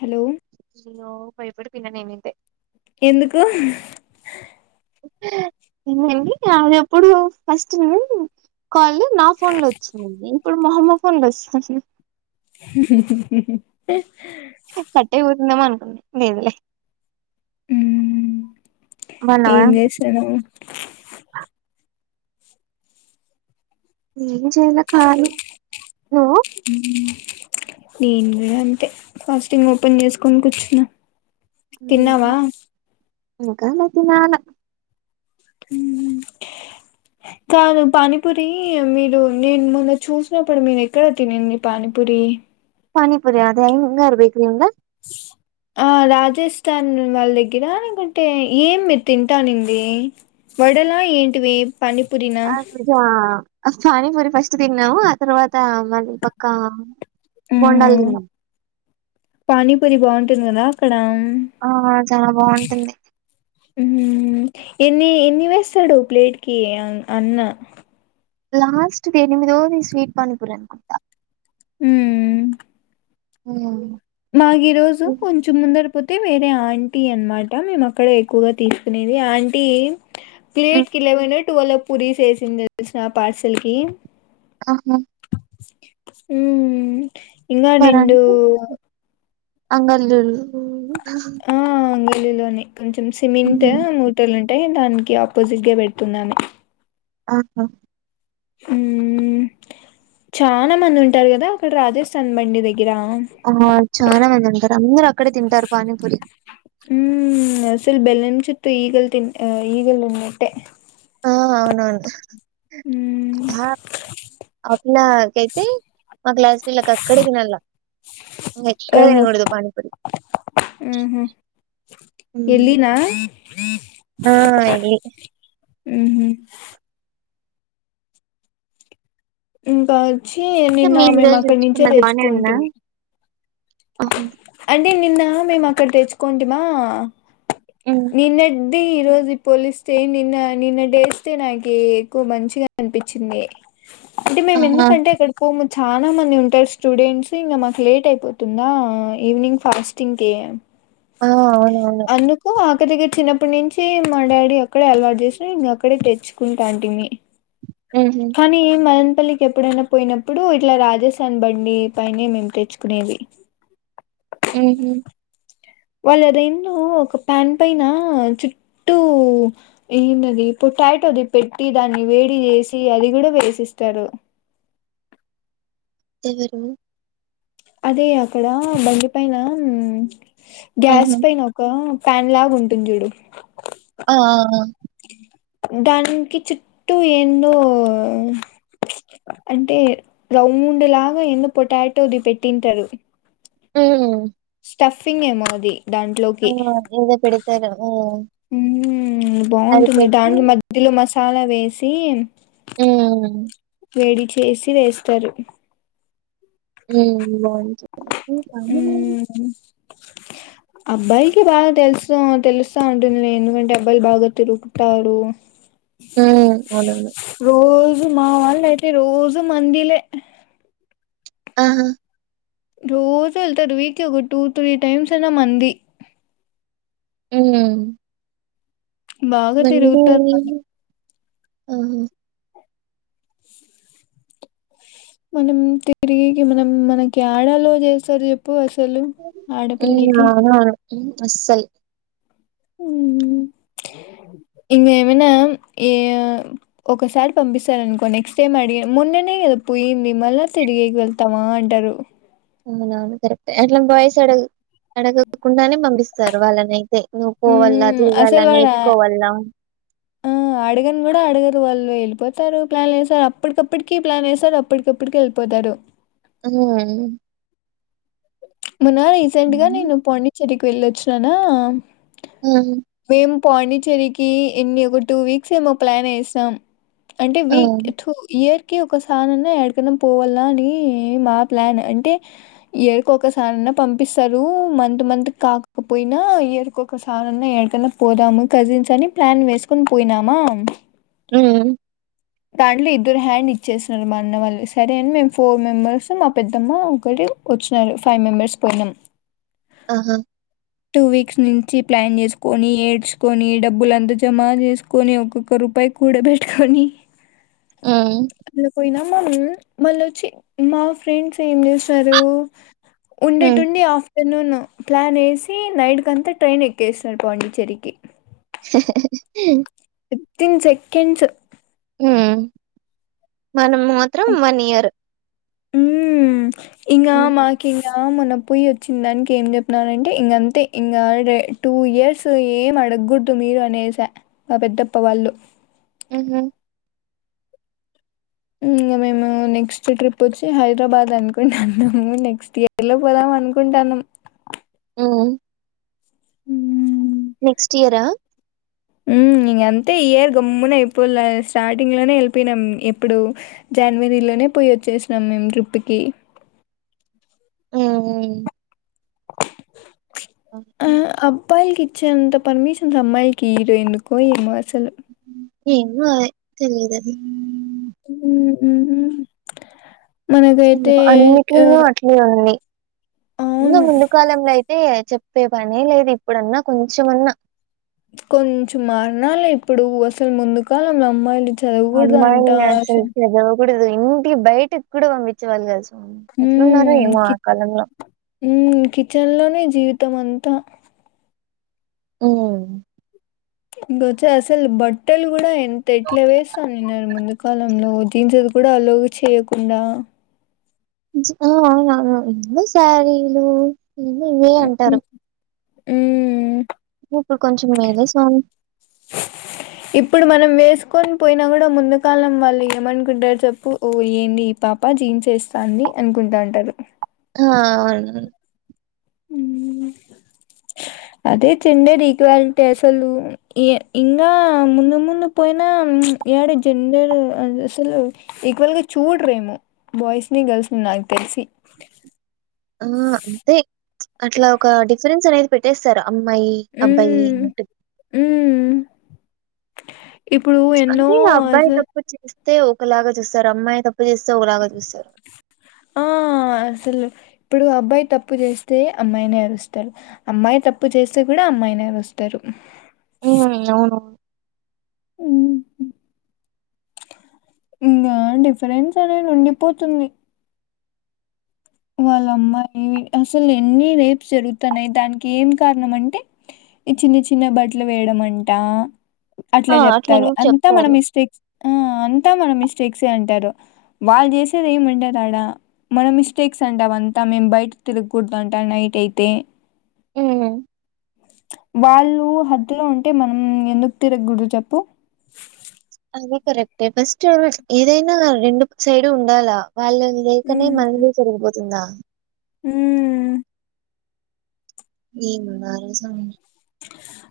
Hello hello భయపడు ఇంకా నేనుంటే ఎందుకు ఏండి అదిప్పుడు ఫస్ట్ నేను కాల్ నా ఫోన్ లో వచ్చింది ఇప్పుడు మా అమ్మ ఫోన్ లో వస్తుంది ఉహూ కట్టే పోతుంద మన మీదులే హ్మ్ ఏం బావున్నావా చేస్తున్నవు ఏం చేయలే కాలి నువ్వు నేను గూడా అంతే ఫాస్టింగ్ ఓపెన్ చేసుకొని కూర్చున్నా తిన్నావా ఇంకా మతినాలె హుహ్మ్ కాదు పానీపూరి మీరు నేను మొన్న చూసినప్పుడు మీరు ఎక్కడ తినింది పానీపూరి పానీపురి అదే ఇంగారు బేకరి ఇంగా ఆ రాజస్థాన్ వాళ్ళ దగ్గర అనుకుంటే ఏం మీరు తింటా అనింది వడలా ఏంటివి పానీపూరినా అక్ జా ఆ పానీపూరి ఫస్ట్ తిన్నావ్ ఆ తర్వా త మళ్ళీ పక్క మ్మ్ బోండాల్తిన్నం పానీపూరి బాగుంటుంది కదా అక్కడ ఆహ చాలా బాగుంటుంది హ్మ్ ఎన్ని ఎన్ని వేస్తడు ప్లేట్ కి అన్ అన్న లాస్ట్ ది ఎనిమిదవది స్వీట్ పానీపూరి అనుకుంటా హ్మ్ హ్మ్ మాగీరోజు కొంచెం ముందర పోతే వేరే ఆంటీ అనమాట మేము అక్కడ ఎక్కువగా తీసుకునేది ఆంటీ ప్లేట్ కి లెవెన్ టువెల్ పూరీస్ ఏసింది తెల్సా పార్సల్ కి ఆహా ఉహ్మ్ ఇంగా నిండు అంగల్లులు ఆంగల్లిలోనే కొంచెం సిమెంట్ మూటలు ఉంటాయి దాని కి ఆపోజిట్గా పెడుతుందామె ఆహా హ్మ్ చానా మంది ఉంటారు కదా అక్కడ రాజస్థాన్ బండి దగ్ ఆ చానా మంది ఉంటారు అందర హ్మ్ అసల్ బెల్లం చ చుట్టు ఈగల్ తి ఆ ఈగల్ ఉన్నట్టె ఆ అవునవును మ్మ్ హా అట్లాకైతే మా క్లాస్ పిల్లకు అక్కడే తినాళ్ళ ఇంగెక్కడ ఓహో తినకూడదు పానీపూరీ మ్మ్ హు హ్మ్ ఎల్లినా ఆ యెల్లి హుహ్మ్ బా వచ్చి అయితే నిన్న మీరు ఈ మేము రోజు అక్కడి నుంచే తెచ్చుకున్నది బానేనా తెచ్చుకుంటీమి ఆహా అంటే నిన్న ఆ మేము అక్కడ తెచ్చుకోంటిమ హ్మ్. నిన్న అదే ఈ రోజు పోలిస్తే నిన్న నిన్న టేస్టే నాకి ఎక్కువ మంచిగా అనిపించింది అంటే మేము ఆహా ఎందుకంటే ఆక్కడ పోము చాలా మంది ఉంటారు స్టూడెంట్స్ ఇంగ మాకు లేట్ అయిపోతుంది ఆతుందా ఈవినింగ్ ఫాస్టింగ్ క ఆ అవునవును అందుకు ఆ అక్క దగ్గర చిన్నప్పటి నుంచి మా డాడీ అక్కడే అలవాటు చేసినా ఇంక అక్కడే తెచ్చుకుంటా అంటి మీ ఉహు కానీ ఏ మం పల్లికి ఎప్పుడైనా పోయినప్పుడు ఇట్లా రాజసన్ బండి పైనే మేము తెచ్చుకునేది ఊహు వాళ్ళు అదేందో ఒక ప్యాన్ పైన చుట్టూ ఏంటది పొటాటో అది పెట్టి దాన్ని వేడి చేేసి అది కూడా వేసిస్తారు ఎవరు అదే అక్కడ బండి పైన గ్యాస్ ఆహా పైనొక ఫ్యాన్ లాగా ఉంటుంది చూడు ఆ ఆ ఆ దానికి చుట్టూ ఏందో అంటే రౌండ్ లాగా ఏందో పొటాటోది పెట్టింటారు ఆ స్టఫింగ్ ఏమో అది ఆ ఎందో పెడ్ [unintelligible] ఊ హూ ఊ అది బాగుంటుంది పెట్టి దాంట్లో మధ్యలో మసాలా వే సీన్ ఆ వేడి చేసి వేస్తారు ఊ బాగుంటది అబ్బాయిలకి బాగా తెలుసు తెలుస్తా ఉంటుంది లే ఎందుకంటే అబ్బాయిలు బాగా తిరుగుతారు ఆ అవునును రోజు మా వాళ్ళు అయితే రోజు మందిలే ఆహా రోజు వెళ్తారు వీక్ ఒక టూ త్రీ టైమ్స్ అయినా మంది ఊహు బాగా తిరుగుతారు కానీ అహా మనం తిరిగేకి మనం మనకి యాడ అలో చేస్తారు చెప్పు అస్ [inaudible] అస్సల్ ఉ ఇంగ ఏమైనా ఏ ఒకసారి పంపిస్తారునుకో నెక్స్ట్ డే అడిగాం మొన్ననే కదా పోయింది మళ్ళా తిరిగేకి వెళ్తావా అంటారు అవునవును కరెక్టే అట్లా బాయ్స్ అడ అడగకుండానే పంపిస్తారు వాళ్ళనైతే నువ్వు పోవల్ల హ్మ్. అసలు తిరగల్ల వాడు ఆ నేర్చుకోవల్ల ఆ అడగని కూడా అడగరు వాళ్ళు వెళ్ళిపోతారు ప్లాన్లు ఏస్తారు అప్పటికప్పటికి ప్లాన్ వేస్తారు అప్పటికిప్పటికి వెళ్ళిపోతారు హ్మ్. మనా రీసెంట్ గా హ్మ్. నేను పాండిచ్చరి కి వెళ్ళొచ్చినాన ఉహు పాండిచ్చేరికి ఎన్ని ఒక టూ వీక్స్ ఏమో ప్లాన్ ఏశాం అంటే ఆ! వీక్ టు ఇయర్ కి ఒకసారన్న ఎడకన్నా పోవల్ల అని మా ప్లాన్ అంటే ఇయరికి ఒకసారన్నా పంపిస్తారు మంత్ మంత్ కి కాకపోయినా ఇయరికి ఒకసారన్నా ఏడకన్నా పోదాము కజిన్స్ అని ప్లాన్ వేసుకొని పోయినామా ఉ దాంట్లో ఇద్దరు హ్యాండ్ ఇచ్చేసనారు మా అన్న వాళ్ళు సరే అని మేము ఫోర్ మెంబర్స్ మా పెద్దమ్మ ఒకటి వచ్చినారు ఫైవ్ మెంబర్స్ పోయినాం ఆహా టూ వీక్స్ నుంచి ప్లాన్ చేసుకొని ఏడ్చుకొని డబ్బులంతా జమ చేసుకొని ఒక్కొక్క రూపాయి కూడ బెట్టుకొని హ్మ్. అట్ల పోయిన మల్ మళ్ళొచ్చి మా ఫ్రెండ్స్ ఏం చేసారు హ్మ్. ఉండట్టుండి ఆఫ్టర్నూను ప్లాన్ ఏసి నైట్ కంతా ట్రైన్ ఎక్కేసినారు పాండిచ్చేరికి హు హు హు హు హు వితిన్ సెకండ్స్ ఉ మనం మాత్రం వన్ ఇయర్ ఊ ఇంగ హ్మ్. మాకింగా ఆ మొన్న పొయ్యి వచ్చిన దానికి ఏం చెప్పినారంటే ఇంకంతే ఇంకా టూ ఇయర్స్ ఏం అడగకూడదు మీరు అనేసా మా పెద్దప్ప వాళ్ళు ఉహు ఇంగ మేము నెక్స్ట్ ట్రిప్ వచ్చి హైదరాబాద్ అనుకుంటున్నాము నెక్స్ట్ ఇయర్ లో పోదాం అనుకుంటన్నాం ఉ ఉ నెక్స్ట్ ఇయరా ఉ ఇగ అంతే ఈ ఇయర్ గమ్మున అయిపోల్ల స్టార్టింగ్ లోనే వెళ్ళిపోయినాం ఎప్పుడు జనవరిలోనే పోయి వచ్చేసినాం మేము ట్రిప్ కి ఉ ఉ ఆ అబ్బాయిలికి చే అంత పర్మిషన్ అమ్మాయిలికి ఇయ్యరు ఎందుకో ఏమో అస్సలు ఏను తెలిదది ఉ అన్నిట్న అట్లే ఉంది. ఇన్న అవును ముందు కాలంలోయితే అంతే చెప్పే పని లేదు. ఇప్పుడన్నా కొంచంన్నా కొంచెం మారణాలు ఇప్పుడు అసలు ముందు కాలం అమ్మాయిలు చదవకూడదు అంట అమ్మాయి అసలు [unintelligible] కుడదు ఇంటికి బయటకి కూడా పంపిచ్చ వాళ్ కాు హు కి కిచెన్లోనే జవి కుతమంత ఉ గచ అసెలు బట్టలు గుడా అంత ఎట్లా వేసా న ముందు కాలంలో జీన్స్లు కూడా అలో చేయకుండా ఆ అవునా ఎంత సారీలు నను ఇవ అంటారు ఉ ఇప్పుడు కొంచం మేలే స్వామి. తీసుకొని పోయినా కూడా ముందు కాలం వాళ్ళు ఏమనుకుంటారు చెప్పు ఓ ఏంది ఈ పాప జీన్స్ వేస్తాంది అనుకుంటా ఉంటారు. ఆ అవును అదే జెండర్ ఈక్వాలిటీ అసలు ఇంకా ముందు ముందు పోయినా ఇడ జెండర్ అసలు ఈక్వల్గా చూడ్రేమో బాయ్స్ ని, గర్ల్స్ ని నాకు తెలిసి. ఆ అంతే అట్లా ఒక డిఫరెన్స్ అనేది పెట్టేస్తారా అమ్మాయి, అబ్బాయి ఉమ్ ఇ ఉమ్ ఇప్పుడు ఎన్నో అస్ అయితే ఒకలాగా చూస్తారు అమ్మాయి తప్పు చేస్తే ఒకలాగా చూస్తారు. ఆ అసలు ఇప్పుడు అబ్బాయి తప్పు చేస్తే అమ్మాయినే అరుస్తారు. అమ్మాయి తప్పు చేస్తే కూడా అమ్మాయినే అరుస్తారు. ఉ అవును ఇంకా డిఫరెన్స్ అనేది ఉండిపోతుంది వాళ్ళ అమ్మాయి అసలు ఎన్ని రేప్స్ జరుగుతున్నాయి. దానికి ఏం కారణం అంటే ఈ చిన్న చిన్న బట్టలు వేయడం అంట. అట్లా ఆ! చెప్తారు. అట్లనే అంతా మన చెప్తారు. మిస్టేక్స్ ఆ అంతా మన మిస్టేక్స్ అంటారు. వాళ్ళు చేసేది ఏమంటారు ఆడా మనం మిస్ మిస్టేక్స్ అంటా అంతా మేం బయట తిరగకూడదు. అంటాం నైట్ అయితే ఉ వాళ్ళు హద్దులో ఉంటే మనం ఎందుకు తిరగకూడదు చెప్పు. అది కరెక్ట్ అదే ఫస్ట్ ఏదైనా రెండు సైడ్ ఉండాలా. వాళ్ళ లేకనే మనలీ జరిగపోంది న్నా హ ఏమన్నారు స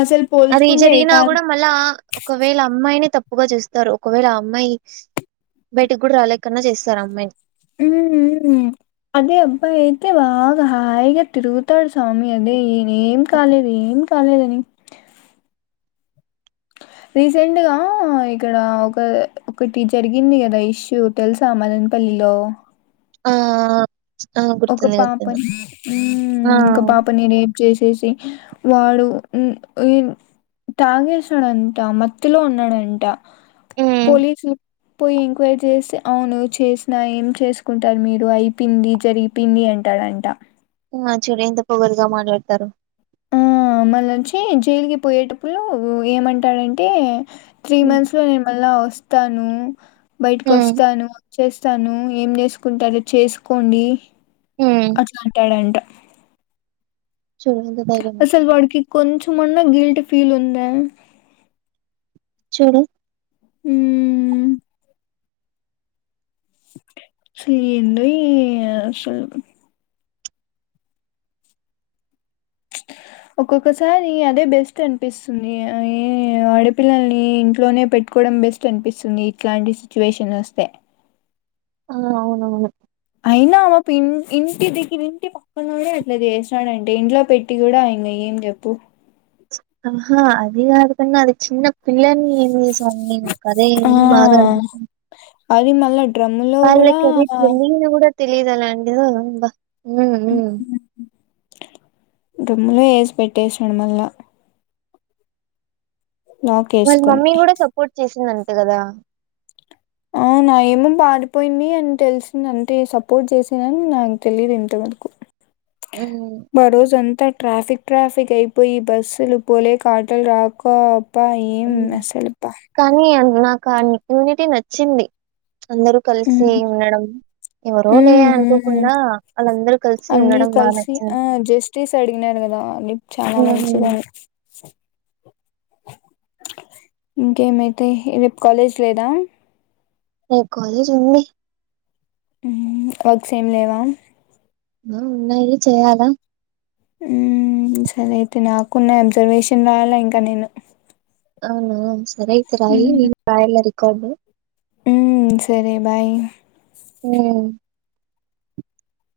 అసలు అది పోల్చుకుంటే ఏ జరిగినా కాలం కూడా మళ్ళా ఒకవేళ అమ్మాయి తప్పు ఎక్కువగా చూస్తారు ఒకవేళ అమ్మాయి బయటకు కూడా రాలేకన్నా చేస్తారు అమ్మాయిని ఉ అదే అబ్బాయి అయితే బాగా హాయిగా తిరుగుతాడుస స్వామి అదే ఏం కాలేదు ఏం చాలేదని రీసెంట్గా ఇక్కడ ఒక ఒకటి జరిగింది కదా ఇష్యూ తెలుసా మదనపల్లిలో ఆ ఆ! ఒక గుర్తుంది. గుర్తుంది. పాపని ఆ! ఒకంకా పాప నడి చేసేసి వాడు తాగేసాడంట మత్తిలో ఉన్నాడంట హ్మ్. పోలీసులు పోయి ఎంక్వైరీ చేసి అవును చేసిన ఏం చేసుకుంటారు మీరు అయిపోంది జరిగి పింన్ని అంటాడంట చూడు ఎంత పొగరుగా మాట్లాడతారు మళ్ళ నుంచి జైలుకి పోయేటప్పుడు ఏమంటాడంటే త్రీ హ్మ్. మంత్స్ లో నేను మళ్ళ వస్తా తను బయటికి హ్మ్. వస్తాను చేస్తాను ఏం చేసుకుంటారో చేసుకోండి హ్మ్. అట్లా అంటాడంట చూడు ఎంత ధైర్యమో కొంచమ అన్నా గిల్ట్ ఫీల్ ఉందా చూడు హ అస్సలు ఏందో అస్సలు ఒక్కొక్కసారి అదే బెస్ట్ అనిపిస్తుంది ఆడపిల్లల్ని ఇంట్లోనే పెట్టుకోవడం బెస్ట్ అనిపిస్తుంది ఇట్లాంటి సిచ్యువేషన్ వస్తే ఆ అవునవును అయినా అమ్ ఇంటి దగర ఇంటి పక్కననే అట్లా చేసాడంటే ఇంట్లో పెట్టి కూడా ఆయన ఏం చెప్పు ఆహా అదే అదు ప అది చిన్న పిల్లల్ని ఏమి సని నాకు అదే ఆ బాధ అనిపిస్తంది అది మళ పల్లకి రీతిను కూడా తెలిదల అండిబా డ్రమ్ములో వేసి పెట్టేసాడు మళ్ళా లాక్ వాళ్ళ వేసుకొని మమ్మీ కూడా సపోర్ట్ చేసిందంమా అ కదా ఆ నా ఏమో పాారిపోయింది అని తెలిసింది అంటే సపోర్ట్ చేసిందని నాకు తెలియదు ఇంతవరకు ఉమ్ భరోజంత ట్రాఫిక్ ట్రాఫిక్ అయిపోయి బస్సులు పోలేకా ఆటోలు రాక పై ఉమ్. మె సలు ప కానీ అన్- నాకు ఆ ఇమ్యూనిటీ నచ్చింది అందరుూ కలిసి ఉమ్ ఉండడం ఎవరో లే ఉమ్ ఉమ్ అనుకోకుండా వాళ్ళందరూ కలిసి అందరూ ఉండడం బాగా కలిసి నచ్చంది ఆ జస్టిస్ అడిగినారు కదా రేపు చాలా మంచిదని ఇంకేమైతే రేపు కాలేజ్ లేదా న కాలేజ్ ఉంది హామ్ వర్క్స్ ఏం లేవా ఆ ఉన్నాయి చేయాలా హం సరే అయితే నాకున్న అబ్జర్వేషన్ రాాలా ఇంకా నేను అవున సరే అయితే రాయి న రాయ ఎలా కదు ఉ సరే బాయ్ అ